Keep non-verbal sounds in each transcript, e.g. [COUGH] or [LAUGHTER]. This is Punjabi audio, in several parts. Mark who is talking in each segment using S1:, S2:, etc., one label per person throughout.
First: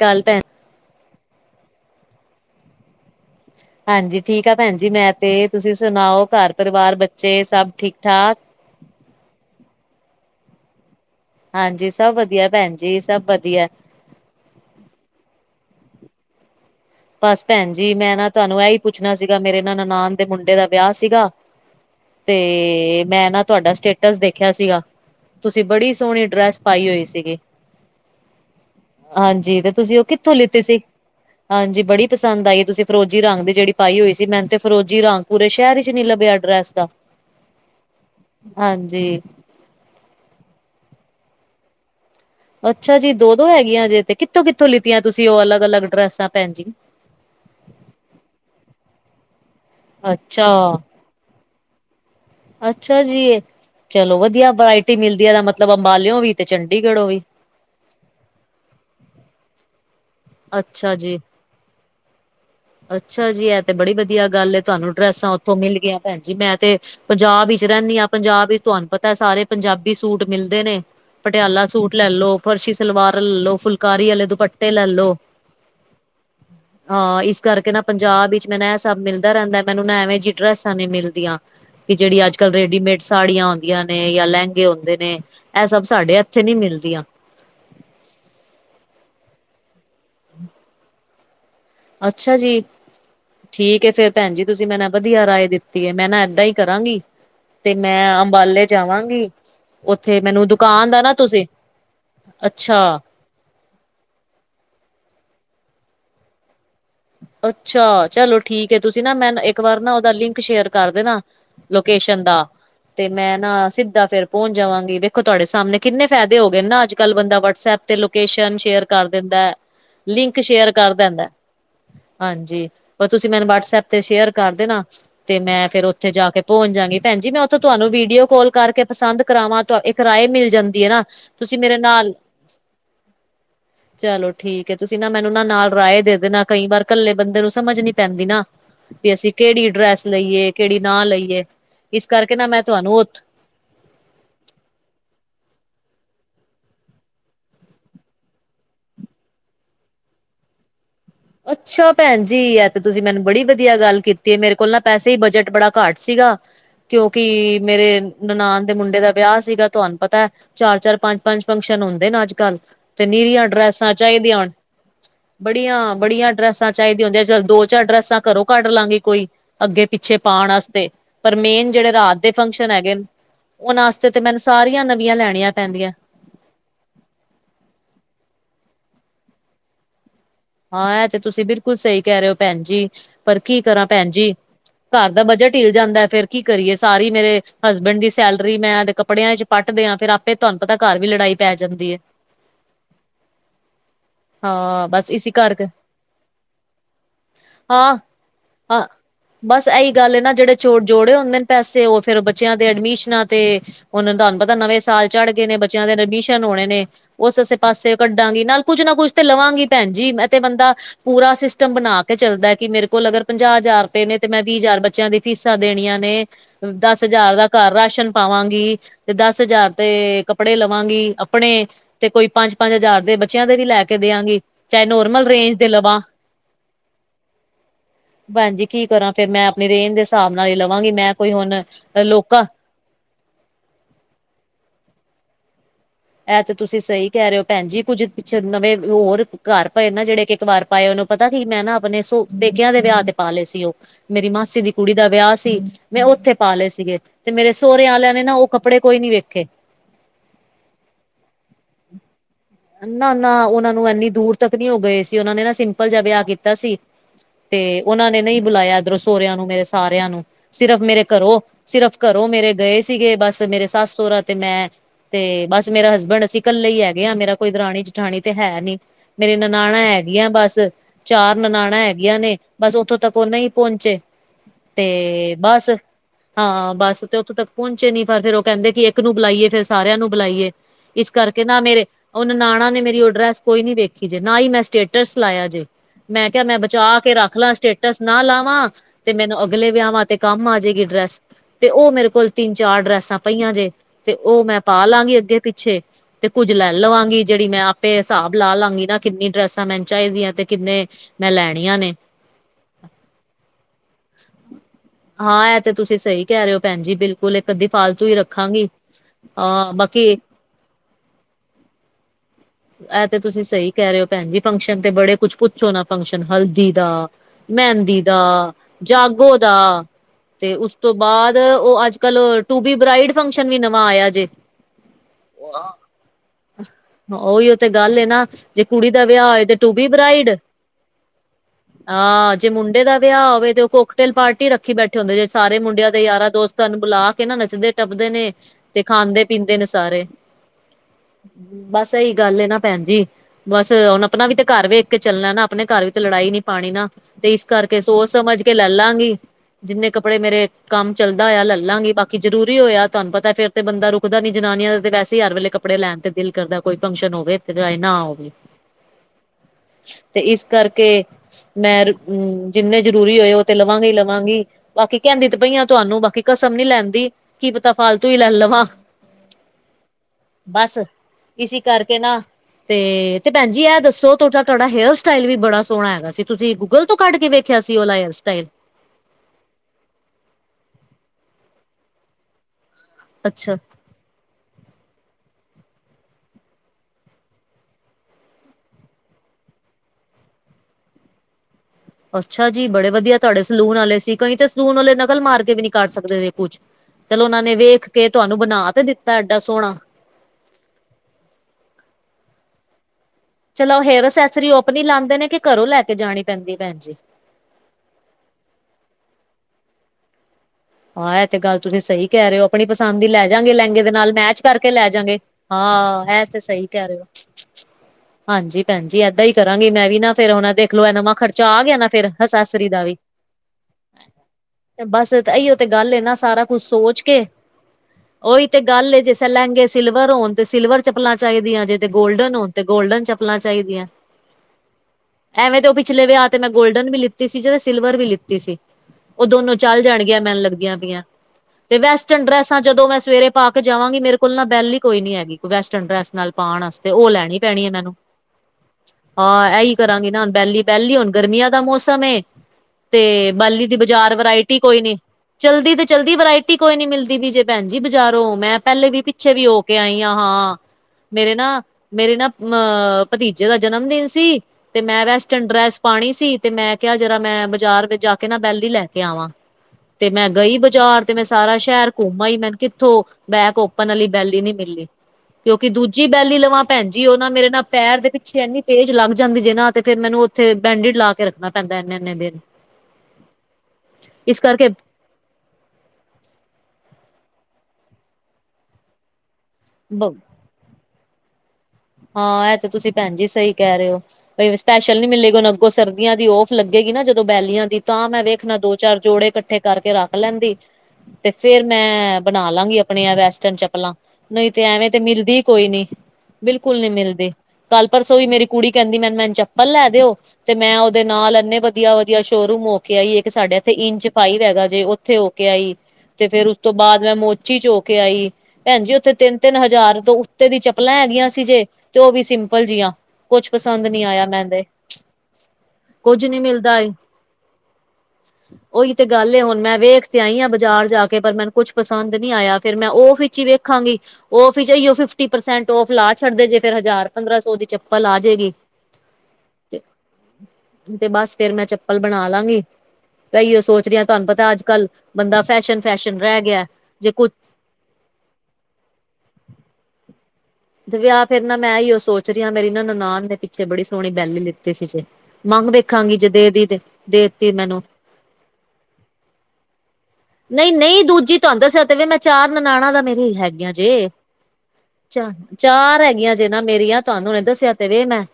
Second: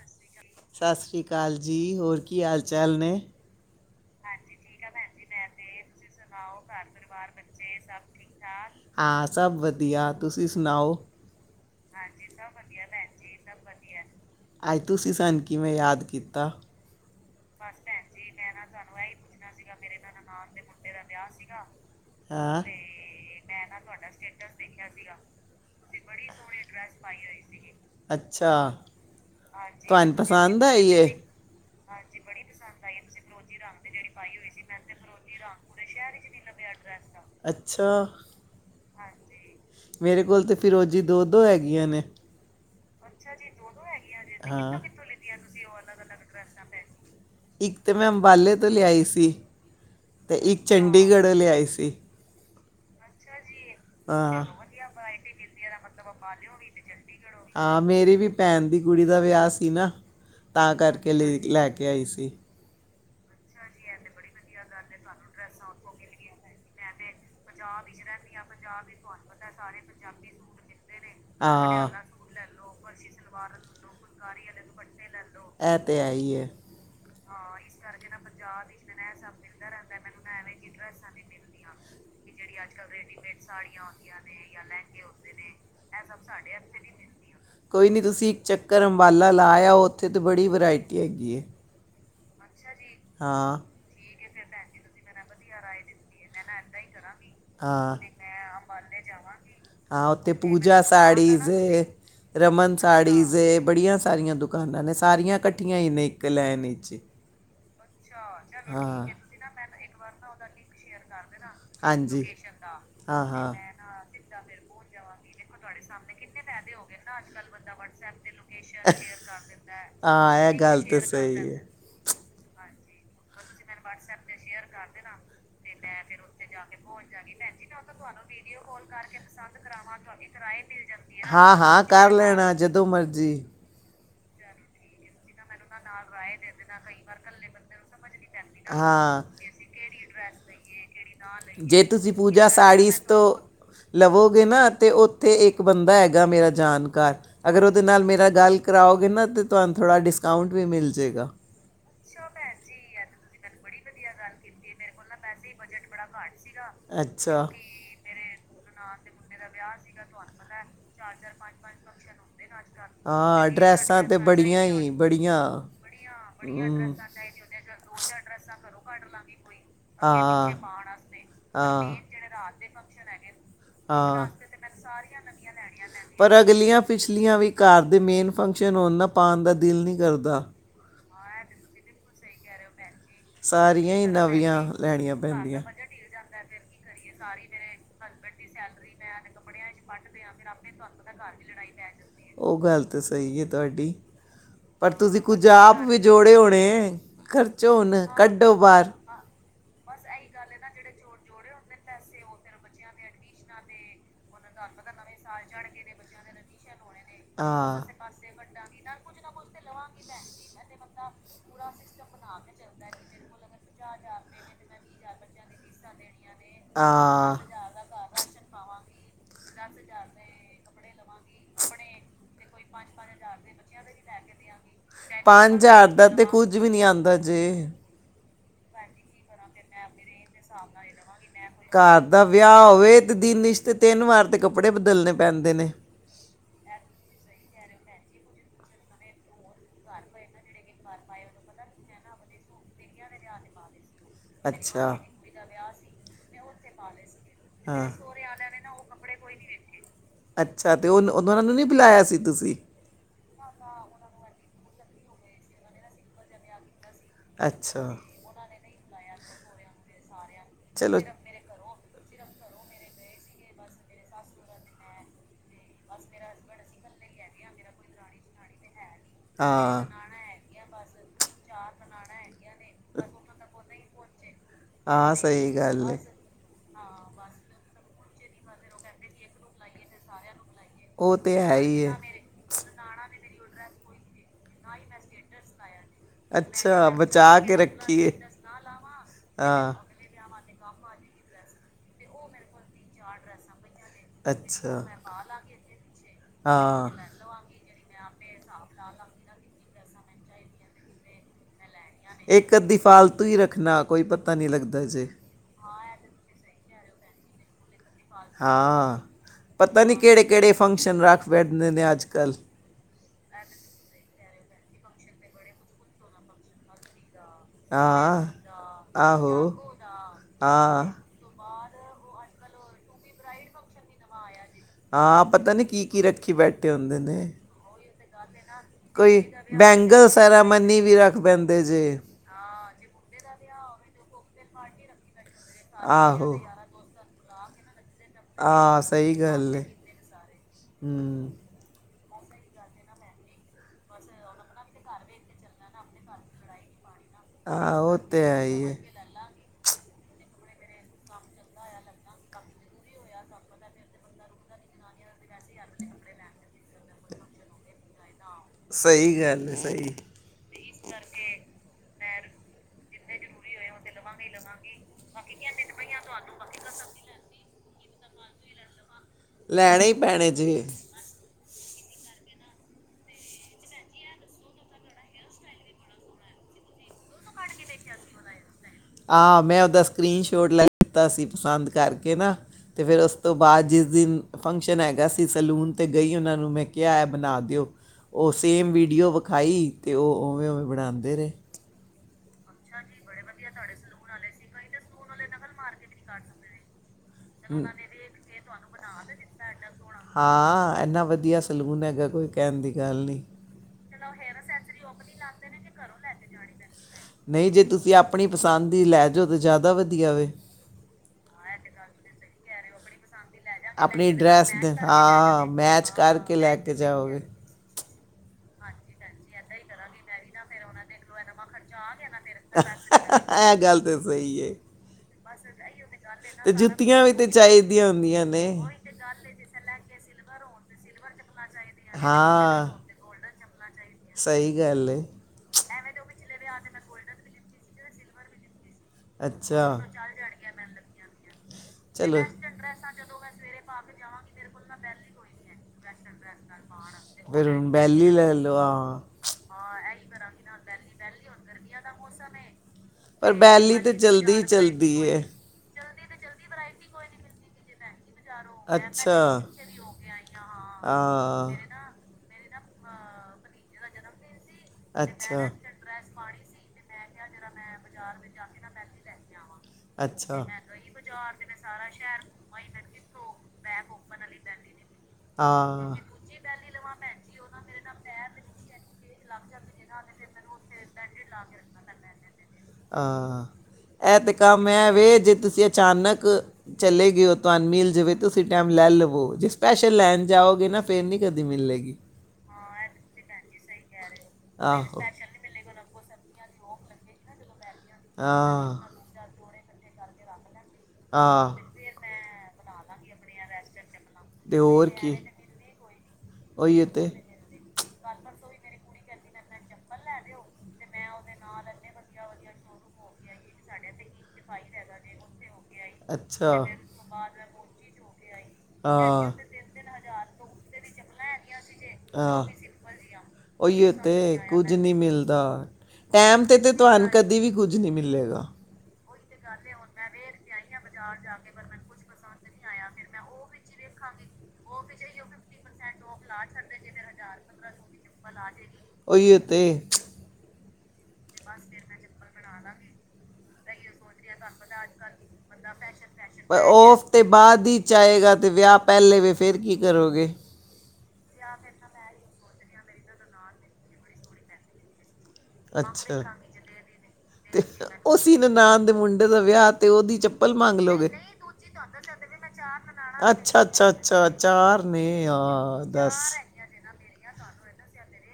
S1: ਕੱਲ ਪੈਣ
S2: ਸਾਸਰੀ ਕਾਲ ਜੀ, ਹੋਰ ਕੀ ਹਾਲ-ਚਾਲ ਨੇ?
S1: ਹਾਂਜੀ, ਠੀਕ ਆ ਪੈਣ ਜੀ‌ ਮੈਂ ਤੇ, ਤੁਸੀ ਸੁਨਾਓ ਘਰ, ਪਰਿਵਾਰ, ਬੱਚੇ ਸਭ ਠੀਕ-ਠਾਕ?
S2: ਹਾਂ, ਸਭ ਵਦੀਆ। ਤੁਸੀ ਸੁਨਾਓ?
S1: ਹਾਂਜੀ, ਸਭ ਵਦੀਆ ਪੈਣ ਜੀ, ਸਭ ਵਦੀਐ।
S2: ਅੱਜ ਤੁਸੀ ਸਾਨੂੰ ਕਿਵੇਂ ਯਾਦ ਕੀਤਾ?
S1: ਬਸ, ਪੈਣ ਜੀ ਮੈਂ ਨਾ ਤੁਆਨੂੰ ਐਈ ਪੁੱਛਨਾ ਸੀ ਗਾ, ਮੇਰੇ ਨਾ ਨਨਾਨ ਦੇ ਮੁੰਡੇ ਦਾ ਵਿਆਹ ਸੀ ਗਾ
S2: ਹਾਂ
S1: ਤੇ ਮੈਂ ਨਾ ਤੁਆਡਾ ਸਟੇਟਸ ਦੇਖਿਆ ਸੀ ਗਾ ਤੁਸੀ ਬੜੀ ਸੋਹਣੀ ਡਰੈਸ ਪਾਈ ਹੋਈ ਸੀ ਗੀ।
S2: ਅੱਛਾ।
S1: ਹਾਂਜੀ ਤੇ
S2: ਜੀ,
S1: ਤੁਸੀਂ ਉਹ
S2: ਤੁਹਾਨੂੰ
S1: ਕਿੱਥੋਂ
S2: ਪਸੰਦ
S1: ਲਿੱਤੀ ਸੀ
S2: ਆਈ ਏ ਸਿੱਖੀ?
S1: ਹਾਂਜੀ ਬੜੀ ਪਸੰਦ ਆਈ ਤੁਸੀਂ ਫਰੋਜੀ ਰੰਗ ਦੀ ਜਿਹੜੀ ਪਾਈ ਹੋਈ ਸੀ ਮੈਨੂੰ ਤੇ ਫਰੋਜੀ ਰੰਗ ਪੂਰੇ ਸ਼ਹਿਰ ਚ ਨੀ ਲਬਿਆ ਡਰੈਸ ਦਾ
S2: ਅੱਛਾ। [INAUDIBLE]
S1: ਹਾਂਜੀ।
S2: ਮੇਰੇ ਕੋਲ ਤਾਂ ਫਿਰੋਜੀ ਦੋ-ਦੋ ਹੈਗੀਆ ਨੇ ਤੇ
S1: ਅੱਛਾ ਜੀ ਦੋ ਦੋ ਹੈਗੀਆਂ ਜੇ ਤੇ ਕਿੱਥੋਂ
S2: ਤੁਸੀਂ
S1: ਕਿੱਥੋਂ
S2: ਹਾਂ
S1: ਲਿੱਤੀਆਂ ਤੁਸੀਂ ਉਹ ਅਲੱਗ ਅਲੱਗ ਡਰੈਸਾਂ ਭੈਣ ਜੀ।
S2: ਕੀਤੀ? ਇੱਕ ਤਾਂ ਮੈਂ ਅੰਬਾਲੇ ਤੋਂ ਲਿਆਈ ਸੀ ਅਤੇ ਇੱਕ
S1: ਅੱਛਾ,
S2: ਚੰਡੀਗੜ੍ਹ ਲਿਆਈ ਸੀ।
S1: ਅੱਛਾ ਜੀ ਚਲੋ ਵਧੀਆ ਵਰਾਇਟੀ ਮਿਲਦੀ ਹੈ ਮਤਲਬ ਅੰਬਾਲਿਓ ਵੀ ਤੇ ਚੰਡੀਗੜ੍ਹੋਂ ਵੀ।
S2: ਹਾਂ ਮੇਰੀ ਵੀ ਭੈਣ ਦੀ ਕੁੜੀ ਦਾ ਵਿਆਹ ਸੀ ਨਾ, ਤਾਂ
S1: ਅੱਛਾ
S2: ਕਰਕੇ
S1: ਜੀ,
S2: ਲੈ ਲੈ ਕੇ ਆਈ ਸੀ।
S1: ਅੱਛਾ ਜੀ ਇਹ ਤੇ ਬੜੀ ਵਧੀਆ ਗੱਲ ਏ ਤੁਹਾਨੂੰ ਡਰੈਸਾਂ ਉੱਥੋਂ ਮਿਲ ਗਈਆਂ ਭੈਣ ਜੀ ਮੈਂ ਤੇ ਪੰਜਾਬ ਇਚ ਰਹਿੰਦੀ ਹਾਂ ਪੰਜਾਬ ਵਿੱਚ ਤੁਹਾਨੂੰ ਪਤਾ ਸਾਰੇ ਪੰਜਾਬੀ ਸੂਟ ਮਿਲਦੇ ਨੇ। ਪਟਿਆਲਾ
S2: ਹਾਂ
S1: ਸੂਟ ਲੈ ਲੋ, ਫਰਸ਼ੀ ਸਲਵਾਰ ਲੈ ਲੋ, ਫੁਲਕਾਰੀ ਵਾਲੇ ਦੁਪੱਟੇ ਲੈ ਲੋ।
S2: ਐ ਤੇ ਹੈ ਹੀ ਏ।
S1: ਹਾਂ ਇਸ ਕਰਕੇ ਨਾ ਪੰਜਾਬ ਵਿੱਚ ਮੈਨ ਇਹ ਸਭ ਮਿਲਦਾ ਰਹਿੰਦਾ ਮੈਨੂੰ ਨਾ ਐਵੇਂ ਜਿਹੀ ਡਰੈਸਾਂ ਨੀ ਮਿਲਦੀਆਂ। ਕਿ ਜਿਹੜੀ ਅੱਜ ਕੱਲ੍ਹ ਰੇਡੀਮੇਡ ਸਾੜੀਆਂ ਆਉਂਦੀਆਂ ਨੇ ਜਾਂ ਲਹਿੰਗੇ ਹੁੰਦੇ ਨੇ। ਇਹ ਸਭ ਸਾਡੇ ਇਥੇ ਨੀ ਮਿਲਦੀਆਂ।
S2: ਕੋਈ ਨਹੀਂ ਤੁਸੀਂ ਇੱਕ ਚੱਕਰ ਅੰਬਾਲਾ ਲਾ ਆਓ ਉੱਥੇ ਤਾਂ ਬੜੀ ਵਰਾਇਟੀ ਹੈਗੀ ਹੈ।
S1: ਅੱਛਾ ਜੀ
S2: ਹਾਂ
S1: ਠੀਕ ਹੈ ਫੇਰ ਭੈਣ ਜੀ ਤੁਸੀਂ ਮੈਂ ਨਾ ਵਧੀਆ ਰਾਏ ਦਿੱਤੀ ਹੈ ਮੈਂ ਨਾ ਏਦਾਂ ਹੀ ਕਰਾਂਗੀ। ਤੇ
S2: ਹਾਂ
S1: ਮੈਂ ਅੰਬਾਲੇ ਜਾਵਾਂਗੀ
S2: ਹਾਂ
S1: ਉੱਥੇ ਮੈਨੂੰ
S2: ਪੂਜਾ
S1: ਦੁਕਾਨ ਦਾ ਨਾ ਤੁਸੀ
S2: ਸਾੜੀਜ਼ ਏ, ਰਮਨ ਸਾੜੀਜ਼ ਏ ਬੜੀਆਂ ਸਾਰੀਆਂ ਦੁਕਾਨਾਂ ਨੇ ਸਾਰੀਆਂ ਕੱਠੀਆਂ ਹੀ ਨੇ ਇੱਕ ਲੈਨ ਚ।
S1: ਅੱਛਾ ਚਲੋ ਠੀਕ ਹੈ ਤੁਸੀਂ ਨਾ ਮੈਨੂੰ ਇੱਕ ਵਾਰ ਨਾ ਉਹਦਾ ਲਿੰਕ ਸ਼ੇਅਰ ਕਰ ਦੇਨਾ।
S2: ਹਾਂਜੀ
S1: ਲੋਕੇਸ਼ਨ ਦਾ, ਤੇ
S2: ਹਾਂ
S1: ਮੈਂ
S2: ਹਾਂ
S1: ਨਾ ਸਿੱਧਾ ਫੇਰ ਪਹੁੰਚ ਜਾਵਾਂਗੀ ਦੇ ਖੋ ਤੁਹਾਡੇ ਸਾਮਣੇ ਕਿੰਨੇ ਫਾਇਦੇ ਹੋ ਗਏ ਨਾ ਅੱਜ ਕੱਲ ਬੰਦਾ ਵਟਸਐਪ ਤੇ ਲੋਸ਼ਨ ਸ਼ੇਅਰ ਕਰ ਦਿੰਦਾ। ਲਿੰਕ
S2: ਹਾਂ ਇਹ
S1: ਸ਼ੇਅਰ
S2: ਗੱਲ
S1: ਕਰ
S2: ਤੇ
S1: ਦਿੰਦਾ।
S2: ਸਹੀ ਹੈ
S1: ਹਾਂਜੀ ਪਰ ਤੁਸੀਂ ਮੈਨੂੰ ਵਟਸਐਪ ਤੇ ਸ਼ੇਅਰ ਕਰ ਦੇਨਾ। ਤੇ ਮੈਂ ਫੇਰ ਉੱਥੇ ਜਾ ਕੇ ਪਹੁੰਚ ਜਾਂਗੀ, ਭੈਣਜੀ ਮੈਂ ਉੱਥੇ ਤੁਹਾਨੂੰ ਵੀਡੀਓ ਕਾਲ ਕਰਕੇ ਪਸੰਦ ਕਰਾਵਾ ਤੁ ਇਕ ਰਾਏ ਮਿਲ ਜਾਂਦੀ ਹੈ ਨਾ
S2: ਹਾਂ
S1: ਤੁਸੀਂ ਮੇਰੇ
S2: ਹਾਂ ਕਰ
S1: ਨਾਲ
S2: ਲੈਣਾ ਜਦੋਂ ਮਰਜੀ
S1: ਚਲੋ ਠੀਕ ਹੈ ਤੁਸੀਂ ਨਾ ਮੈਨੂੰ ਨਾ ਨਾਲ ਰਾਏ ਦੇ ਦੇਣਾ ਕਈ ਵਾਰ ਕੱਲੇ ਬੰਦੇ ਨੂੰ ਸਮਝ ਨੀ ਪੈਂਦੀ ਨਾ ਵੀ
S2: ਹਾਂ
S1: ਅਸੀਂ ਕਿਹੜੀ ਡਰੈਸ ਲਈਏ ਕਿਹੜੀ ਨ ਲਈ ਏ
S2: ਜੇ
S1: ਇਸ
S2: ਤੁਸੀਂ
S1: ਕਰਕੇ ਨਾ
S2: ਪੂਜਾ
S1: ਮੈਂ ਤੁਹਾਨੂੰ
S2: ਸਾੜੀਸ
S1: ਉ
S2: ਤੋਂ ਲਵੋਗੇ ਨਾ ਅਤੇ ਉੱਥੇ ਇੱਕ ਬੰਦਾ ਹੈਗਾ ਮੇਰਾ ਜਾਣਕਾਰ। ਅਗਰ ਉਹਦੇ ਨਾਲ ਮੇਰਾ ਗੱਲ ਕਰਾਓਗੇ ਨਾ ਤਾਂ ਤੁਹਾਨੂੰ ਥੋੜ੍ਹਾ ਡਿਸਕਾਊਂਟ ਵੀ ਮਿਲ ਜੇਗਾ।
S1: ਅੱਛਾ ਭੈਣ ਜੀ ਐ ਤੇ ਤੁਸੀਂ ਮੈਨੂੰ ਬੜੀ ਵਧੀਆ ਗੱਲ ਕੀਤੀ ਮੇਰੇ ਕੋਲ ਨਾ ਪੈਸੇ ਹੀ ਬਜਟ ਬੜਾ ਘੱਟ ਸੀਗਾ। ਕਿਉਂਕਿ
S2: ਅੱਛਾ
S1: ਮੇਰੇ ਨਨਾਨ ਦੇ ਮੁੰਡੇ ਦਾ ਵਿਆਹ ਸੀਗਾ ਤੁਹਾਨੂੰ ਪਤਾ ਚਾਰ-ਚਾਰ ਪੰਜ ਪੰਜ ਫੰਕਸ਼ਨ ਹੁੰਦੇ ਨਾ ਅੱਜ ਕੱਲ੍ਹ ਤੇ ਨੀਰੀਆਂ
S2: ਹਾਂ
S1: ਡਰੈਸਾਂ
S2: ਤੇ
S1: ਚਾਹੀਦੀਆਂ
S2: ਬੜੀਆਂ ਹੀ
S1: ਬੜੀਆਂ। ਬੜੀਆਂ ਡਰੈਸਾਂ
S2: ਹਮ,
S1: ਚਾਹੀਦੀਆ ਹੁੰਦੀਆ ਚੱਲ ਦੋ ਚਾਰ ਡਰੈਸਾਂ ਕਰੋ ਕੱਢ ਲਾਂਗੀ ਕੋਈ ਅੱਗੇ ਪਿੱਛੇ ਪਾਣ
S2: ਹਾਂ
S1: ਆਸਤੇ। ਪਰ ਮੇਨ ਜਿਹੜੇ
S2: ਹਾਂ
S1: ਰਾਤ ਦੇ ਫੰਕਸ਼ਨ ਹੈਗੇ। ਉਹਨਾ ਆਸਤੇ ਤੇ
S2: ਹਾਂ
S1: ਮੈਨੂੰ ਸਾਰੀਆਂ ਨਵੀਆਂ ਲੈਣੀਆਂ ਪੈਂਦੀਆਂ।
S2: ਪਰ ਅਗਲੀਆਂ ਪਿਛਲੀਆਂ ਵੀ ਘਰ ਦੇ ਮੇਨ ਫੰਕਸ਼ਨ ਹੋਣ ਨਾ ਪਾਣ ਦਾ ਦਿਲ ਨੀ ਕਰਦਾ।
S1: ਹਾਂ ਇਹ ਤੇ ਤੁਸੀ ਬਿਲਕੁਲ ਸਹੀ ਕਹਿ ਰਹੇ ਹੋ ਭੈਣ ਜੀ। ਪਰ ਕੀ ਕਰਾਂ
S2: ਸਾਰੀਆਂ ਹੀ
S1: ਭੈਣ ਜੀ
S2: ਨਵੀਆਂ
S1: ਘਰ
S2: ਲੈਣੀਆਂ
S1: ਦਾ ਬਜਟ
S2: ਪੈਂਦੀਆਂ
S1: ਹਿਲ ਜਾਦਾ ਫਿਰ। ਕੀ ਕਰੀਏ ਸਾਰੀ ਮੇਰੇ ਹਸਬੈਂਡ ਦੀ ਸੈਲਰੀ ਮੈਂ ਦੇ ਕੱਪੜਿਆਂ ਚ ਪੱਟਦੇ ਆ ਫੇਰ ਆਪੇ ਤੁਹਾਨੂੰ ਪਤਾ ਘਰ ਵੀ ਲੜਾਈ ਪੈ ਜਾਂਦੀ ਹੈ।
S2: ਉਹ ਗੱਲ ਤਾਂ ਸਹੀ ਹੈ ਤੁਹਾਡੀ
S1: ਹਾਂ
S2: ਪਰ
S1: ਬਸ
S2: ਤੁਸੀਂ
S1: ਇਸੀ
S2: ਕੁਝ
S1: ਕਰਕੇ
S2: ਆਪ ਵੀ ਜੋੜੇ ਹੋਣੇ ਖਰਚੋ ਹੁਣ
S1: ਹਾਂ
S2: ਕੱਢੋ
S1: ਹਾਂ
S2: ਬਾਰ।
S1: ਬਸ ਇਹੀ ਗੱਲ ਨਾ ਜਿਹੜੇ ਚੋੜ ਜੋੜੇ ਹੁੰਦੇ ਨੇ ਪੈਸੇ ਉਹ ਫੇਰ ਬੱਚਿਆ ਦੇ ਐਡਮਿਸ਼ਨਾ ਤੇ ਉਹਨ ਤੁਹਾਨੂੰ ਪਤਾ ਨਵੇਂ ਸਾਲ ਚੜ ਗਏ ਨੇ ਬੱਚਿਆਂ ਦੇ ਐਡਮਿਸ਼ਨ ਹੋਣੇ ਨੇ। ਉਸ ਆਸੇ
S2: ਹਾਂ
S1: ਪਾਸੇ ਕਢਾਂਗੀ ਨਾਲ ਕੁਝ ਨਾ ਕੁਛ ਤੇ ਲਵਾਂਗੀ ਭੈਣ ਜੀ ਏ ਤੇ ਬੰਦਾ ਪੂਰਾ ਸਿਸਟਮ ਬਣਾ ਕੇ ਚਲਦਾ ਕਿ ਮੇਰੇ ਕੋਲ ਅਗਰ ਪੰਜਾਹ ਹਜ਼ਾਰ ਰੁਪਏ ਨੇ ਤੇ ਮੈ ਵੀਹ ਹਜ਼ਾਰ ਬੱਚਿਆਂ ਦੀ ਫੀਸਾਂ ਦੇਣੀਆਂ ਨੇ
S2: ਰੁਪਏ
S1: ਦਸ ਹਜ਼ਾਰ
S2: ਆ
S1: ਦਾ ਘਰ ਰਾਸ਼ਨ ਪਾਵਾਗੀ ਤੇ ਦਸ ਹਜ਼ਾਰ ਤੇ ਕੱਪੜੇ ਲਵਾਗੀ ਆਪਣੇ ਤੇ ਕੋਈ ਪੰਜ-ਪੰਜ ਹਜ਼ਾਰ ਦੇ ਬੱਚਿਆਂ ਦੇ ਵੀ ਲੈ ਕੇ ਦਿਆਂਗੀ ਚਾਹੇ ਨੋਰਮਲ ਰੇਂਜ
S2: ਪੰਜ
S1: ਦੇ
S2: ਹਜ਼ਾਰ
S1: ਲਵਾਂ
S2: ਦਾ ਤਾਂ ਕੁਝ ਵੀ ਨੀ ਆਦਾ ਜੇ।
S1: ਭਾਜੀ ਕੀ ਕਰਾਂ ਫੇਰ ਮੈਂ ਆਪਣੀ ਰੇਣ ਦੇ ਹਿਸਾਬ ਨਾਲ ਹੀ ਲਵਾਂਗੀ ਮੈ ਕੋਈ ਹੁਣ
S2: ਘਰ ਦਾ
S1: ਲੋਕਾਂ
S2: ਵਿਆਹ ਹੋਵੇ ਤੇ ਦਿਨ ਇਚ ਤੇ ਤਿਨ ਵਾਰ ਤਾਂ ਕੱਪੜੇ ਬਦਲਣੇ ਪੈਦੇ ਨੇ।
S1: ਇਹ ਤੇ ਤੁਸੀ ਸਹੀ ਕਹਿ ਰਹੇ ਹੋ ਭੈਣ ਜੀ ਕੁਝ ਪਿਛ ਨਵੇ ਹੋਰ ਘਰ ਪਏ ਨਾ ਜਿਹੜੇ ਕਿ ਇਕ ਵਾਰ ਪਾਏ ਉਹਨੂੰ ਪਤਾ ਕੀ ਮੈਂ ਨਾ ਆਪਣੇ ਸੂਟ ਪੇਕੇਆ ਦੇ ਵਿਆਹ ਤੇ ਪਾ ਲਏ ਸੀ ਉਹ ਮੇਰੀ ਮਾਸੀ ਦੀ
S2: ਅੱਛਾ
S1: ਕੁੜੀ ਦਾ ਵਿਆਹ ਸੀ ਮੈਂ ਉਥੇ ਪਾ ਲਏ ਸੀਗੇ ਤੇ ਮੇਰੇ ਸਹੁਰੇ
S2: ਹਾਂ
S1: ਵਾਲਿਆਂ ਨੇ ਨਾ ਉਹ ਕੱੜ ਕੱਪੜੇ ਕੋਈ ਵੇਖੇ-
S2: ਅਛਾ ਅਤੇ ਉਹਨੂੰ ਉਦੋਂ ਉਹਨਾਂ ਨੂੰ ਨਹੀ ਬੁਲਾਇਆ ਸੀ ਤੁਸੀ
S1: ਨਾ ਨਾ ਉਹਨਾਂ ਨੂੰ ਇਨੀ ਦੂਰ ਤਕ ਨਹੀ ਹੋ ਗਏ ਸੀ। ਉਹਨਾਂ ਨੇ ਨਾ ਸਿੰਪਲ ਜਿਹਾ ਵਿਆਹ ਕੀਤਾ ਸੀ। ਤੇ
S2: ਅੱਛਾ
S1: ਉਹਨਾ ਨੇ ਨਹੀ ਬੁਲਾਇਆ ਇਧਰੋ ਸੁਹਰਿਆਂ ਨੂੰ ਮੇਰੇ ਸਾਰਿਆਂ ਨੂੰ ਸਿਰਫ਼
S2: ਚਲੋ
S1: ਮੇਰੇ ਘਰੋ ਸਿਰਫ਼ ਘਰੋ ਮੇਰੇ ਗਏ ਸੀਗੇ ਬਸ ਮੇਰੇ ਸੱਸ ਸੁਹਰਾ ਤੇ ਮੈ ਤੇ ਬਸ ਮੇਰਾ ਹਸਬੈਂਡ ਅਸੀ ਕਲੇ ਹੀ ਹੈਗੇ ਹ ਮੇਰਾ ਕੋਈ ਦਰਾਣੀ- ਜਠਾਣੀ ਤੇ ਹੈ ਨੀ ਮੇਰੇ ਨਨਾਣਾ
S2: ਹਾਂ
S1: ਹੈ ਹੈਗੀਆਂ ਬਸ ਚਾਰ ਨਨਾਣਾਾ ਹੈਗੀਆਂ ਨੇ ਬਸ ਉਥੋਂ ਤਕ ਉਹ ਨਹੀ ਪਹੁੰਚੇ
S2: ਹਾਂ
S1: ਤੇ
S2: ਸਹੀ
S1: ਬਸ-
S2: ਗੱਲ ਹੈ
S1: ਹਾਂ ਬਸ ਤੇ ਉਥੋਂ ਤਕ ਪਹੁੰਚੇ ਨੀ ਪਰ ਫਿਰ ਉਹ ਕਹਿਦੇ ਕਿ ਇਕ ਨੂੰ ਬੁਲਾਈਏ ਫਿਰ ਸਾਰਿਆਂ ਨੂੰ ਬੁਲਾਈਏ। ਇਸ
S2: ਉਹ ਤੇ
S1: ਕਰਕੇ
S2: ਹੈ
S1: ਨਾ ਮੇਰੇ-
S2: ਹੀ ਹੈ
S1: ਉਹ ਨਨਾਣਾ ਨੇ ਮੇਰੀ ਡਰੈਸ ਕੋਈ ਨੀ ਵੇਖੀ ਜੇ ਨਾ ਹੀ ਮੈਂ ਸਟੇਟਸ ਲਾਇਆ ਜੇ- ਮੈ ਕਿਹਾ ਮੈ ਬਚਾ ਕੇ ਰੱਖ ਲਾ ਸਟੇਟਸ ਨਾ ਲਾਵਾਂ ਤੇ ਮੈਨੂੰ ਅਗਲੇ
S2: ਹਾਂ
S1: ਵਿਆਵਾਂ ਤੇ ਕੰਮ ਆ ਜੇਗੀ ਡਰੈਸ ਤੇ ਉਹ ਮੇਰੇ ਕੋਲ ਤਿਨ ਚਾਰ ਡਰੈਸਾਂ ਪਈਆਂ ਜੇ ਤੇ ਉਹ ਮੈ
S2: ਅੱਛਾ
S1: ਪਾ ਲਾਂਗੀ ਅਗੇ ਪਿਛੇ ਤੇ ਕੁਝ ਲੈ
S2: ਹਾਂ
S1: ਲਵਾਂਗੀ ਜਿਹੜੀ ਮੈਂ ਆਪੇ ਹਿਸਾਬ ਲਾ ਲਾਂਗੀ ਨਾ। ਕਿਨੀ ਡਰੈਸਾਂ ਮੈਨੂੰ ਚਾਹੀਦੀਆਂ ਤੇ ਕਿਨੇ ਮੈ ਲੈਣੀਆਂ ਨੇ।
S2: ਇਕ ਅਧੀ ਫਾਲਤੂ ਹੀ ਰੱਖਣਾ ਕੋਈ ਪਤਾ ਨਹੀ ਲੱਗਦਾ ਜੇ
S1: ਹਾਂ ਇਹ ਤੇ ਤੁਸੀ ਸਹੀ ਕਹਿ ਰਹੇ ਹੋ ਭੈਣ ਜੀ ਬਿਲਕੁਲ ਇਕ ਅਧੀ ਫਾਲਤੂ ਹੀ ਰੱਖਾਂਗੀ।
S2: ਹਾਂ
S1: ਅਹ
S2: ਪਤਾ ਨਹੀਂ
S1: ਬਾਕੀ
S2: ਕਿਹੜੇ ਕਿਹੜੇ ਫੰਕਸ਼ਨ ਰਖ ਬੈਠਦੇ ਨੇ ਅਜ ਕਲ
S1: ਇਹ ਤੇ ਤੁਸੀ ਸਹੀ ਕਹਿ ਰਹੇ ਹੋ ਭੈਣ ਜੀ ਫੰਕਸ਼ਨ ਤੇ ਬੜੇ ਕੁਛ ਪੁਛੋ ਨਾ ਫੰਕਸ਼ਨ ਹਲਦੀ ਦਾ ਮਹਿਦੀ ਦਾ
S2: ਆ
S1: ਜਾਗੋ ਦਾ
S2: ਆਹੋ
S1: ਤੇ ਉਸ
S2: ਆ
S1: ਤੋਂ ਬਾਅਦ- ਉਹ ਅਜ ਕਲ ਟੂ ਬੀ ਬਰਾਈਡ ਫੰਕਸ਼ਨ ਵੀ ਨਵਾ ਆਇਆ ਜੇ
S2: ਹਾਂ ਪਤਾ ਨਹੀ ਕੀ ਕੀ ਰਖੀ ਬੈਠ
S1: ਉਹੀ ਉਹ ਤੇ ਗੱਲ ਏ ਨਾ ਜੇ ਕੁੜੀ ਦਾ
S2: ਕੋਈ
S1: ਵਿਆਹ ਹੋਏ ਤੇ ਤੂੰ ਵੀ
S2: ਬੈਂਗਲ
S1: ਬਰਾਈਡ
S2: ਸੈਰਾਮਨੀ ਵੀ ਰੱਖ ਪੈਂਦੇ ਜੇ
S1: ਹ ਜੇ ਮੁੰਡੇ ਦਾ ਵਿਆਹ ਹੋਵੇ ਤੇ ਉਹ ਕੋਕਟੇਲ ਪਾਰਟੀ ਰਖੀ ਬੈਠੇ ਹੁੰਦੇ ਜੇ ਸਾਰੇ ਮੁੰਡਿਆਂ ਦੇ ਯਾਰਾਂ
S2: ਆਹੋ
S1: ਦੋਸਤ ਤੁਹਾਨੂੰ ਬੁਲਾ ਕੇ ਨਾ ਨੱਚਦੇ ਟੱਪਦੇ ਨੇ
S2: ਆ
S1: ਤੇ
S2: ਸਹੀ
S1: ਖਾਂਦੇ
S2: ਗੱਲ
S1: ਪੀਦੇ
S2: ਹੈ
S1: ਨੇ ਸਾਰੇ-
S2: ਹੂੰ
S1: ਬਸ ਇਹੀ ਗੱਲ ਹੈ ਨਾ ਭੈਣ ਜੀ- ਬਸ ਹੁਣ ਆਪਣਾ ਵੀ ਤੇ ਘਰ ਵੇਖ ਕੇ ਚਲਣਾ ਨਾ ਆਪਣੇ ਘਰ ਵੀ ਤੇ ਲੜਾਈ ਨੀ ਪਾਣੀ ਨਾ ਤੇ ਇਸ
S2: ਆ
S1: ਕਰਕੇ
S2: ਉਹ
S1: ਸੋਚ
S2: ਤੇ
S1: ਸਮਝ ਕੇ
S2: ਆਈ
S1: ਲੈ
S2: ਹੈ ਹੀ ਹੈ।
S1: ਲਾਂਗੀ ਜਿਨੇ ਕੱਪੜੇ ਮੇਰੇ ਕੰਮ ਚਲਦਾ ਆ ਲੈ ਲਾਂਗੇ ਬਾਕੀ ਜ਼ਰੂਰੀ ਹੋਇਆ ਤੁਹਾਨੂੰ ਪਤਾ ਫੇਰ ਤੇ ਬੰਦਾ ਰੁਕ ਪਤਾ ਨੀ ਜਨਾਨੀਆਂ ਦਾ ਤੇ ਵੈਸੇ ਹੀ ਹਰ ਵੇਲੇ ਕੱਪੜੇ ਲੈਣ ਤੇ ਦਿਲ ਕਰਦਾ ਕੋਈ ਫੰਕਸ਼ਨ ਹੋਵੇ ਇਥ ਜਾਏ ਨਾ ਹੋਵੇ
S2: ਸਹੀ ਗੱਲ ਹੈ। ਸਹੀ-
S1: ਤੇ ਇਸ ਕਰਕੇ ਮੈ ਜਿਨੇ ਜ਼ਰੂਰੀ ਹੋਏ ਉਹ ਤੇ ਲਵਾਂਗੇ ਹੀ ਲਵਾਂਗੀ ਬਾਕੀ ਕਹਿੰਦੀ ਤੇ ਪਈ ਆਂ ਤੁਹਾਨੂੰ ਬਾਕੀ ਕਸਮ ਨੀ ਲੈਦੀ ਕੀ ਪਤਾ ਫਾਲਤੂ ਹੀ ਲੈ ਲਵਾ
S2: ਲੈਣੇ ਹੀ ਪੈਣੇ ਜੀ-
S1: ਇਸੀ ਕਰਕੇ ਨਾ- ਤੇ ਤੇ ਭੈਣ ਜੀ ਇਹ ਦਸੋ ਤੁਹਾਡਾ- ਤੁਹਾਡਾ ਹੇਅਰ ਸਟਾਈਲ ਵੀ ਬੜਾ ਸੋਹਣਾ ਹੈਗਾ ਸੀ ਤੁਸੀ ਗੂਗਲ ਤੋਂ ਕਢ ਕੇ ਵੇਖ ਰਖਿਆ ਸੀ ਉਹ ਵਾਲਾ ਹੇਅਰ ਸਟਾਈਲ
S2: ਆਹ ਮੈਂ ਉਹਦਾ ਸਕਰੀਨ ਸ਼ੋਟ ਲੈ ਲਤਾ ਸੀ। ਪਸੰਦ ਕਰਕੇ ਨਾ ਤੇ' ਫੇਰ ਉਸ ਤੋਂ
S1: ਅੱਛਾ
S2: ਬਾਅਦ ਜਿਸ ਦਿਨ ਫੰਕਸ਼ਨ ਹੈਗਾ ਸੀ। ਸੈਲੂਨ 'ਤੇ ਗਈ ਉਹਨਾਂ ਨੂੰ ਮੈਂ ਕਿਹਾ ਹੈ। ਬਣਾ ਦਿਓ ਉਹ ਸੇਮ ਵੀਡੀਓ ਵਿਖਾਈ ਅਤੇ ਉਹ ਉਵੇਂ-ਉਵੇਂ ਬਣਾਉਂਦੇ ਰਹੇ
S1: ਅੱਛਾ ਜੀ ਬੜੇ ਵਧੀਆ ਤੁਹਾਡੇ ਸਲੂਨ ਵਾਲੇ ਸੀ। ਕਈ ਤੇ ਸਲੂਨ ਵਾਲੇ ਨਕਲ ਮਾਰ ਕੇ ਵੀ ਨੀ ਕਰ ਸਕਦੇ ਕੁਝ ਚਲੋ ਉਹਨਾਂ ਨੇ ਵੇਖ ਕੇ ਤੁਹਾਨੂੰ ਬਣਾ ਤੇ ਦਿੱਤਾ ਐਡਾ ਸੋਹਣਾ
S2: ਹਾਂ ਇੰਨਾ ਵਧੀਆ ਸਲੂਨ ਹੈਗਾ ਕੋਈ ਕਹਿਣ ਦੀ ਗੱਲ ਨਹੀਂ
S1: ਚਲੋ ਹੇਅਰ ਅਸੈਸਰੀ ਉਹ ਆਪਣੀ ਲਾਉਦੇ ਨੇ ਕਿ ਘਰੋਂ ਲੈ ਕੇ ਜਾਣੀ ਪੈਂਦੀ ਭੈਣ ਜੀ
S2: ਨਹੀਂ ਜੇ ਤੁਸੀਂ ਆਪਣੀ ਪਸੰਦ ਹੀ ਲੈ ਜਾਓ ਤਾਂ ਜ਼ਿਆਦਾ ਵਧੀਆ ਵੇ
S1: ਆ ਇਹ ਤੇ ਗੱਲ ਤੁਸੀਂ ਸਹੀ ਕਹਿ ਰਹੇ ਹੋ ਆਪਣੀ ਪਸੰਦ ਦੀ ਲੈ ਜਾਂਗੇ ਲਹਿੰਗੇ ਦੇ
S2: ਆਪਣੀ
S1: ਨਾਲ ਮੈਚ
S2: ਡਰੈਸ
S1: ਕਰਕੇ
S2: ਦੇ
S1: ਲੈ ਜਾਂਗੇ।
S2: ਹਾਂ ਮੈਚ
S1: ਹਾਂ ਇਹ
S2: ਕਰਕੇ
S1: ਤੇ
S2: ਲੈ
S1: ਸਹੀ
S2: ਕੇ
S1: ਕਹਿ ਰਹੇ ਹੋ।
S2: ਜਾਓਗੇ
S1: ਹਾਂਜੀ ਭੈਣਜੀ ਏਦਾਂ ਹੀ ਕਰਾਂਗੀ ਮੈਂ ਵੀ ਨਾ ਫੇਰ ਹੁਣ ਦੇਖਲਓ ਇਹ ਨਵਾਂ ਖਰਚਾ ਆ ਗਿਆ ਨਾ ਫੇਰ ਅਸੈਸਰੀ ਦਾ ਵੀ'
S2: ਇਹ ਗੱਲ ਤੇ ਸਹੀ ਹੈ
S1: ਬੱਸ ਤੇ ਇਹੀ ਤੇ ਗੱਲ ਇਹ ਨਾ ਸਾਰਾ
S2: ਤੇ
S1: ਕੁੱਛ ਸੋਚ
S2: ਜੁੱਤੀਆਂ ਵੀ
S1: ਕੇ
S2: ਤੇ ਚਾਹੀਦੀਆਂ ਹੁੰਦੀਆਂ
S1: ਉਹੀ
S2: ਨੇ
S1: ਤੇ ਗੱਲ ਏਹ ਜੇ ਸ ਲਹਿੰਗੇ ਸਿਲਵਰ ਹੋਣ ਤੇ ਸਿਲਵਰ ਚੱਪਲਾਂ ਚਾਹੀਦੀਆਂ ਜੇ ਤੇ ਗੋਲਡਨ ਹੋਣ ਤੇ
S2: ਹਾਂ
S1: ਗੋਲਡਨ ਚੱਪਲਾਂ ਚਾਹੀਦੀਆਂ
S2: ਸਹੀ ਗੱਲ ਏ
S1: ਐਵੇਂ ਤੇ ਉਹ ਪਿਛਲੇ ਵਿਆਹ ਤੇ ਮੈਂ ਗੋਲਡਨ ਵੀ ਲਿੱਤੀ ਸੀ। ਜ ਤੇ ਸਿਲਵਰ ਵੀ ਲਿੱਤੀ ਸੀ। ਉਹ ਦੋਨੋ
S2: ਅੱਛਾ
S1: ਚੱਲ ਜਾਣਗੇ ਮੈਨੂੰ ਲੱਗੀਆਂ ਪਈਆਂ ਤੇ
S2: ਚਲੋ
S1: ਵੈਸਟਰਨ ਡਰੈਸਾਂ ਜਦੋਂ ਮੈਂ ਸਵੇਰੇ ਪਾ ਕੇ ਜਾਵਾਂਗੀ। ਮੇਰੇ ਕੋਲ ਨਾ ਬਹਿਲੀ ਕੋਈ ਨੀ ਹੈਗੀ। ਵੈਸਟਰਨ ਡਰੈਸ ਨਾਲ ਪਾਉਣ ਵਾਸਤੇ ਉਹ ਲੈਣੀ
S2: ਫਿਰ
S1: ਪੈਣੀ ਹੈ
S2: ਹੁਣ
S1: ਮੈਨੂੰ
S2: ਬੈਲੀ ਲੈ ਲਓ ਹਾਂ
S1: ਹਾਂ ਇਹੀ ਕਰਾਂਗੀ ਨਾ ਹੁਣ ਪਹਿਲੀ ਪਹਿਲੀ ਹੁਣ ਗਰਮੀਆਂ ਦਾ ਮੌਸਮ ਏ ਤੇ
S2: ਪਰ
S1: ਬਅਲੀ ਦੀ
S2: ਬੈਲੀ ਤੇ
S1: ਬਾਜ਼ਾਰ
S2: ਜਲਦੀ
S1: ਵਰਾਇਟੀ ਕੋਈ
S2: ਚਲਦੀ
S1: ਨੀ
S2: ਏ
S1: ਚਲਦੀ ਤੇ ਚਲਦੀ ਵਰਾਇਟੀ ਕੋਈ ਨੀ ਮਿਲਦੀ ਵੀ ਜੇ ਭੈਣ ਜੀ ਬਜ਼ਾਰੋਂ ਮੈਂ ਪਹਿਲੇ ਵੀ
S2: ਅੱਛਾ
S1: ਪਿੱਛੇ ਵੀ ਹੋ ਕੇ ਆਈ ਆ। ਹਾਂ ਮੇਰੇ
S2: ਹਾਂ
S1: ਨਾ ਮੇਰੇ ਨਾ ਮ' ਭਤੀਜੇ ਦਾ ਜਨਮ ਦਿਨ ਸੀ। ਤੇ ਮੈਂ ਵੈਸਟਰਨ
S2: ਅੱਛਾ
S1: ਡਰੈਸ ਪਾਣੀ ਸੀ। ਤੇ' ਮੈਂ ਕਿਹਾ ਜਰਾ ਮੈਂ ਬਾਜ਼ਾਰ ਵਿੱਚ ਜਾ ਕੇ ਨਾ ਬੈਲ ਹੀ ਲੈ ਕੇ ਆਵਾਂ ਤੇ ਮੈਂ
S2: ਅੱਛਾ
S1: ਗਈ ਬਾਜ਼ਾਰ ਤੇ ਮੈਂ ਸਾਰਾ ਸ਼ਹਿਰ ਘੁੰਮ ਆਈ ਮੈਨੂੰ ਕਿੱਥੋਂ ਬੈਕ ਓਪਨ ਵਾਲੀ ਬੈਲੀ ਨੀ ਮਿਲੀ ਕਿਉਂਕਿ
S2: ਹਾਂ
S1: ਦੂਜੀ ਬੈਲੀ ਲਵਾਂ ਭੈਣਜੀ' ਉਹ ਨਾ ਮੇਰੇ ਨਾਲ ਪੈਰ ਦੇ ਪਿੱਛੇ ਇੰਨੀ ਤੇਜ ਲੱਗ ਜਾਂਦੀ ਜ ਨਾ ਤੇ' ਫੇਰ ਮੈਨੂੰ ਉੱਥੇ ਬੈਂਡੇਡ ਲਾ ਕੇ ਰੱਖਣਾ ਪਾਂਦਾ ਇੰਨ- ਇਨੇ ਦਿਨ
S2: ਹਾਂ' ਇਹ ਤੇ
S1: ਇਸ
S2: ਕੰਮ
S1: ਕਰਕੇ
S2: ਹੈ ਵੇ ਜੇ ਤੁਸੀਂ ਅਚਾਨਕ ਚਲੇ ਗਏ ਓ ਤੁਹਨੂ ਮਿਲ ਜਾਵੇ ਤਾਂ ਤੁਸੀਂ ਟਾਈਮ ਲੈ ਲਵੋ ਜਿਸ ਸਪੈਸ਼ਲ
S1: ਬ
S2: ਲੈਣ ਜਾਓਗੇ ਨਾ ਫੇਰ ਨ ਕਦੀ ਮਿਲੇਗੀ।
S1: ਹਾਂ ਇਹ ਤੇ ਤੁਸੀਂ ਭੈਣ ਜੀ ਸਹੀ ਕਹਿ ਰਹੇ ਓ ਸਪੈਸ਼ਲ
S2: ਆਹੋ
S1: ਨੀ ਮਿਲੇ ਗ ਸਰਦੀਆਂ ਦੀ ਔਫ ਲੱਗੇਗੀ ਨਾ ਜਦੋਂ ਬੈਲੀਆਂ ਦੀ ਤਾਂ ਮੈਂ ਵੇਖਣਾ ਦੋ,
S2: ਹਾਂ
S1: ਚਾਰ ਜੋੜੇ ਇਕੱਠੇ ਕਰਕੇ ਰੱਖ ਲੈਂਦੀ ਤੇ
S2: ਹਾਂ
S1: ਫੇਰ ਮੈਂ ਬਣਾ ਲਾਂਗੀ ਆਪਣੀਆਂ ਵੈਸਟਰਨ ਚੱਪਲਾਂ ਨਹੀਂ ਤੇ
S2: ਹੋਰ
S1: ਐਵੇਂ ਤੇ
S2: ਕੀ
S1: ਮਿਲਦੀ ਕੋਈ ਨੀ ਬਿਲਕੁਲ
S2: ਉਹੀ
S1: ਨੀ
S2: ਤੇ
S1: ਮਿਲ਼ਦੀ ਕੱਲ ਪਰਸੋਂ ਵੀ ਮੇਰੀ ਕੁੜੀ ਕਹਿੰਦੀ ਮੈਨੂੰ ਮੈਨੂੰ ਚੱਪਲ ਲੈ ਦਿਓ ਤੇ' ਮੈਂ ਉਹਦੇ ਨਾਲ ਇੰਨੇ ਵਧੀਆ-ਵਧੀਆ ਸ਼ੋਰੂਮ ਹੋ ਕੇ ਆਈ ਇੱਕ ਸਾਡੇ ਇੱਥੇ ਇੰਚ ਪਾਈਵ ਹੈਗਾ ਜੇ ਉੱਥੇ ਹੋ ਕੇ ਆਈ ਤੇ ਫੇਰ
S2: ਅੱਛਾ
S1: ਉਸ ਤੋਂ ਬਾਅਦ ਮੈਂ ਮੋਚੀ ਚ ਹੋ ਕੇ ਆਈ ਭੈਣਜੀ ਉੱਥੇ
S2: ਹਾਂ
S1: ਤਿੰਨ-ਤਿੰਨ ਹਜ਼ਾਰ ਤੋਂ ਤੇ' ਇਦੀ ਚੱਪਲਾਂ ਹੈਗੀਆਂ ਸੀ ਜੇ ਤੇ'ਉਹ ਵੀ
S2: ਹਾਂ
S1: ਸਿੰਪਲ ਜਿਆਂ ਕੁਛ ਪਸੰਦ
S2: ਉਹੀ
S1: ਨਹੀਂ ਆਇਆ
S2: ਤੇ
S1: ਮੈਂਦੇ
S2: ਕੁਝ ਨਹੀਂ ਮਿਲਦਾ
S1: ਕੁੱਝ ਨੀ
S2: ਟਾਈਮ 'ਤੇ ਤਾਂ
S1: ਮਿਲਦਾ
S2: ਤੁਹਾਨੂੰ ਕਦੇ ਵੀ ਕੁਝ ਨਹੀਂ ਮਿਲੇਗਾ।
S1: ਉਹੀ ਤੇ ਗੱਲ ਏ ਹੁਣ ਮੈਂ ਵੇਖ ਤੇ ਆਈ ਹਾਂ ਬਾਜ਼ਾਰ ਜਾ ਕੇ ਪਰ ਮੈਨੂੰ ਕੁੱਛ ਪ ਪਸੰਦ ਨੀ ਆਇਆ ਫੇਰ ਮੈਂ ਉਹ ਹੀ ਵੇਖਾਂਗੀ ਉਹਓ ਫਿਫਟੀ ਪਰਸੈਂਟ ਔਫ ਲਾ ਛੱਡਦੇ ਜੇ ਫੇਰ ਹਜ਼ਾਰ ਪੰਦਰਾਂ ਸੌ ਦੀ ਚੱਪਲ ਆ ਜਾਏਗੀ ਤੇ ਤੇ ਬਸ ਫੇਰ ਮੈਂ ਚੱਪਲ ਬਣਾ ਲਾਂਗੀ। ਤ ਈਓ ਸੋਚ ਰਹੀਹਾ ਤੁਹਾਨੂੰ ਪਤਾ ਅੱਜ ਕੱਲ੍ਹ ਬੰਦਾ ਫੈਸ਼ਨ- ਫੈਸ਼ਨ ਰਹਿ ਗਿਆ ਜੇ ਕੁਛ
S2: ਜਾਏਗਾ 'ਤੇ ਵਿਆਹ ਪਹਿਲੇ ਵ ਫਿਰ ਕੀ ਕਰੋਗੇ
S1: 'ਤੇ ਵਿਆਹ ਫਿਰ ਨਾ ਮੈਂ ਹੀ ਸੋਚ ਰਹੀ ਆ ਮੇਰੀ ਨਾ ਨਨਾਨ ਦੇ ਪਿੱਛੇ ਬੜੀ ਸੋਹਣੀ ਬੈਲੀ ਲਿਤੀ ਸੀ ਜ ਮੰਗ ਵੇਖਾਂਗੀ
S2: ਅੱਛਾ
S1: ਜੇ ਦੇਂਦੀ ਤੇ ਦੇ ਦਿੱਤੀ
S2: ਤੇ
S1: ਮੈਨੂੰ
S2: ਉਸੀ ਨਨਾਨ ਦੇ ਮੁੰਡੇ ਦਾ ਵਿਆਹ ਤੇ ਉਹਦੀ ਚੱਪਲ
S1: ਨਹੀਂ
S2: ਮੰਗ
S1: ਨਹੀਂ
S2: ਲੋੋਗੇ। ਚਾਰ
S1: ਦੂਜੀ ਤੁਹਾਨੂੰ ਦੱਸਿਆ ਤੇ ਵੇ ਮੈਂ
S2: ਨਨਾਨ
S1: ਚਾਰ ਨਨਾਣਾਂ ਦਾ
S2: ਨੇ
S1: ਮੇਰੇ
S2: ਅੱਛਾ
S1: ਹੈਗੀਆਂ
S2: ਅੱਛਾ
S1: ਜੇ
S2: ਅੱਛਾ ਚਾਰ ਨੇ
S1: ਚ
S2: ਆ
S1: ਚਾਰ
S2: ਦੱਸ।
S1: ਹੈਗੀਆਂ ਜੇ ਨਾ ਮੇਰੀਆਂ ਤੁਹਾਂਨੂੰ ਦੱਸਿਆ ਤੇ ਵੇ ਮੈਂ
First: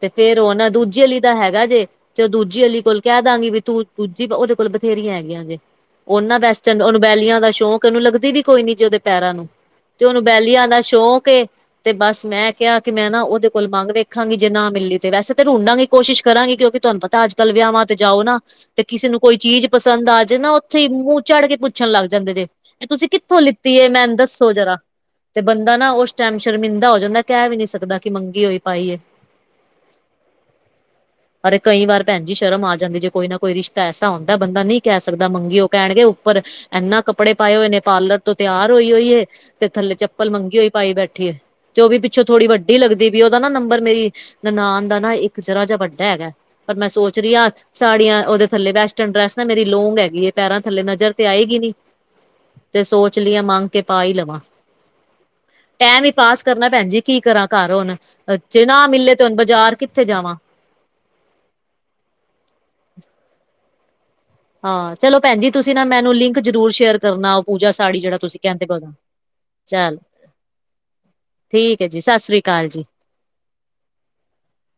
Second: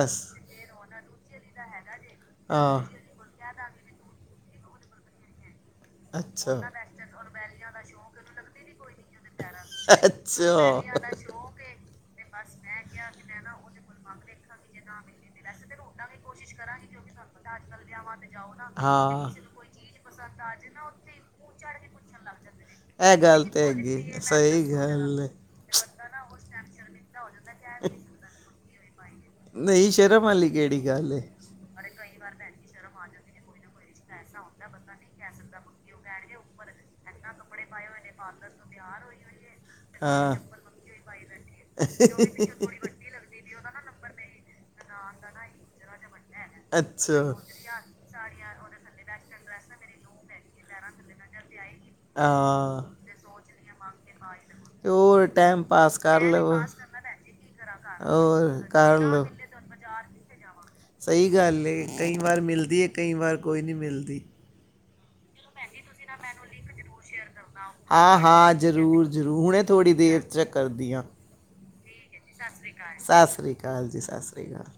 S1: ਤੇ ਫੇਰ ਉਹ ਨਾ ਦੂਜੀਲੀ ਦਾ ਹੈਗਾ ਜੇ ਤੇ ਦੂਜੀ ਅਲੀ
S2: ਹਾਂ
S1: ਕੋਲ ਕਹਿ ਦਾਂਗੀ ਵੀ ਤੂੰ ਦੂਜੀ ਉਹਦੇ ਕੋਲ ਬਥੇਰੀਆਂ ਹੈਗੀਆਂ ਜੇ ਉਹਨਾਂ
S2: ਅੱਛਾ
S1: ਵੇਂਸਟ ਉਹਨੂੰ ਬੈਲੀਆਂ ਦਾ ਸ਼ੌਂਕ ਉਹਨੂੰ ਲੱਗਦੀ ਵੀ ਕੋਈ ਨੀ ਜੀ ਉਹਦੇ ਪੈਰਾਂ ਨੂੰ ਤੇ ਉਹਨੂੰ
S2: ਅੱਛਾ
S1: ਬੈਲੀਆਂ ਦਾ
S2: ਤੇ
S1: ਸ਼ੌਕ ਤੇ ਬਸ ਮੈਂ ਕਿਹਾ ਕਿ ਮੈਂ ਨਾ ਉਹਦੇ ਕੋਲ ਮੰਗ ਵੇਖਾਂਗੀ ਜੇ ਨਾ ਮਿਲੀ ਤੇ ਵੈਸੇ ਤਾਂ ਢੁਡਾਂਗੀ ਕੋਸ਼ਿਸ਼ ਕਰਾਂਗੀ। ਕਿਉਂਕਿ ਤੁਹਾਨੂੰ ਪਤਾ ਤਾਂ ਅੱਜ ਕੱਲ ਵਿਆਹਾਂ ਤੇ ਜਾਓ ਨਾ ਤੇ ਕਿਸੇ ਨੂੰ
S2: ਹਾਂ
S1: ਕੋਈ ਚੀਜ਼ ਪਸੰਦ ਆਜੇ ਨਾ ਉੱਥੇ ਮੂੰਹ ਚੜ ਕੇ ਪੁੱ ਪੁੱਛਣ ਲੱਗ ਜਾਂਦੇ ਜੇ ਇਹ ਤੁਸੀਂ ਕਿੱਥੋਂ
S2: ਗੱਲ ਤੇ
S1: ਲਿੱਤੀ ਏ। ਮੈਨੂੰ
S2: ਹੈਗੀ
S1: ਦੱਸੋ
S2: ਸਹੀ
S1: ਜਰਾ
S2: ਗੱਲ ਹੈ
S1: ਬੰਦਾ ਨਾ ਉਸ ਟਾਈਮ ਸ਼ਰਮਿੰਦਾ ਹੋ ਜਾਂਦਾ ਕਹਿ ਵੀ ਨਹੀਂ ਸਕਦਾ ਕਿ ਮੰਗੀ ਹੋਈ ਪਾਈ
S2: ਨਹੀਂ ਸ਼ਰਮ ਵਾਲੀ ਕਿਹੜੀ ਗੱਲ ਹੈ।
S1: ਅਰੇ ਕਈ ਵਾਰ ਭੈਣਜੀ ਸ਼ਰਮ ਆ ਜਾਂਦੀ ਜੇ ਕੋਈ ਨਾ ਕੋਈ ਰਿਸ਼ਤਾ ਐਸਾ ਹੁੰਦਾ ਬੰਦਾ ਨਹੀਂ ਕਹਿ ਸਕਦਾ ਮੰਗੀ ਉਹ ਕਹਿਣਗੇ ਉੱਪਰ ਇਨਾਂ ਕੱਪੜੇ ਪਾਏ ਹੋਏ ਨੇ ਪਾਰਲਰ ਤੋਂ ਤਿਆਰ ਹੋਈ ਹੋਈ ਹੈ ਤੇ ਥੱਲੇ ਚੱਪਲ
S2: ਹਾਂ
S1: ਮੰਗੀ ਹੋਈ ਪਾਈ ਬੈਠ ਠੀ ਏ ਤੇ ਉਹ ਵੀ ਪਿੱਛੋਂ ਥੋੜੀ ਵੱਡੀ ਲੱਗਦੀ ਦੀਵੀ ਏ ਉਦਾ ਨਾ ਨੰਬਰ ਮੇਰੀ ਨਨਾਨ ਦਾ ਨਾ ਇੱਕ ਜਰਾ ਜਿਹਾ ਵੱਡਾ ਹੈਗਾ ਪਰ ਮੈਂ ਸੋਚ
S2: ਅੱਛਾ
S1: ਰਹੀ ਹਾ ਸਾੜੀਆਂ ਉਹਦੇ ਥੱਲੇ ਵੈਸਟਰਨ ਡਰੈਸ ਨਾ ਮੇਰੀ ਲੋਂਗ ਹੈਗੀ ਹੈ ਪੈਰਾਂ ਥੱਲੇ ਨਜ਼ਰ ਤੇ ਆਏਗੀ ਨੀ।
S2: ਹਾਂ
S1: ਤੇ ਸੋਚ ਲਿਆ ਮੰਗ ਕੇ ਪਾ ਈ ਲਵਾਂ
S2: ਹੋਰ ਟੈਂਮ
S1: ਟੈਮ ਹੀ ਪਾਸ ਕਰਨਾ ਭੈਣ ਜੀ ਕੀ ਕਰਾਂ ਘਰ ਹੁਣ
S2: ਹੋਰ
S1: ਜੇ ਨਾ
S2: ਕਰ
S1: ਮਿਲੇ ਤੇ
S2: ਲਓ
S1: ਹੁਣ ਬਾਜ਼ਾਰ ਕਿੱਥੇ ਜਾਵਾ।
S2: ਸਹੀ ਗੱਲ ਹੈ ਕਈ ਵਾਰ ਮਿਲਦੀ ਹੈ ਕਈ ਵਾਰ ਕੋਈ ਨੀ ਮਿਲਦੀ।
S1: ਹਾਂ ਚਲੋ ਭੈਣ ਜੀ ਤੁਸੀਂ ਨਾ ਮੈਨੂੰ ਲਿੰਕ ਜ਼ਰੂਰ ਸ਼ੇਅਰ ਕਰਨਾ। ਪੂਜਾ ਸਾੜੀ
S2: ਆ
S1: ਜਿਹੜਾ ਤੁਸੀਂ
S2: ਹਾਂ
S1: ਕਹਿੰਦੇ ਪਏ ਹੋ ਉਹਦਾ
S2: ਜ਼ਰੂਰ-ਜ਼ਰੂਰ ਹੁਣੇ ਥੋੜ੍ਹੀ
S1: ਚਲ
S2: ਦੇਰ ਚ ਕਰਦੀ ਆ।
S1: ਠੀਕ ਹੈ ਜੀ ਸਸ ਸ੍ਰੀ ਕਾਲ ਜੀ।
S2: ਸਸ ਸ੍ਰੀ ਕਾਲ ਜੀ, ਸਸ ਸ੍ਰੀ ਕਾਲ।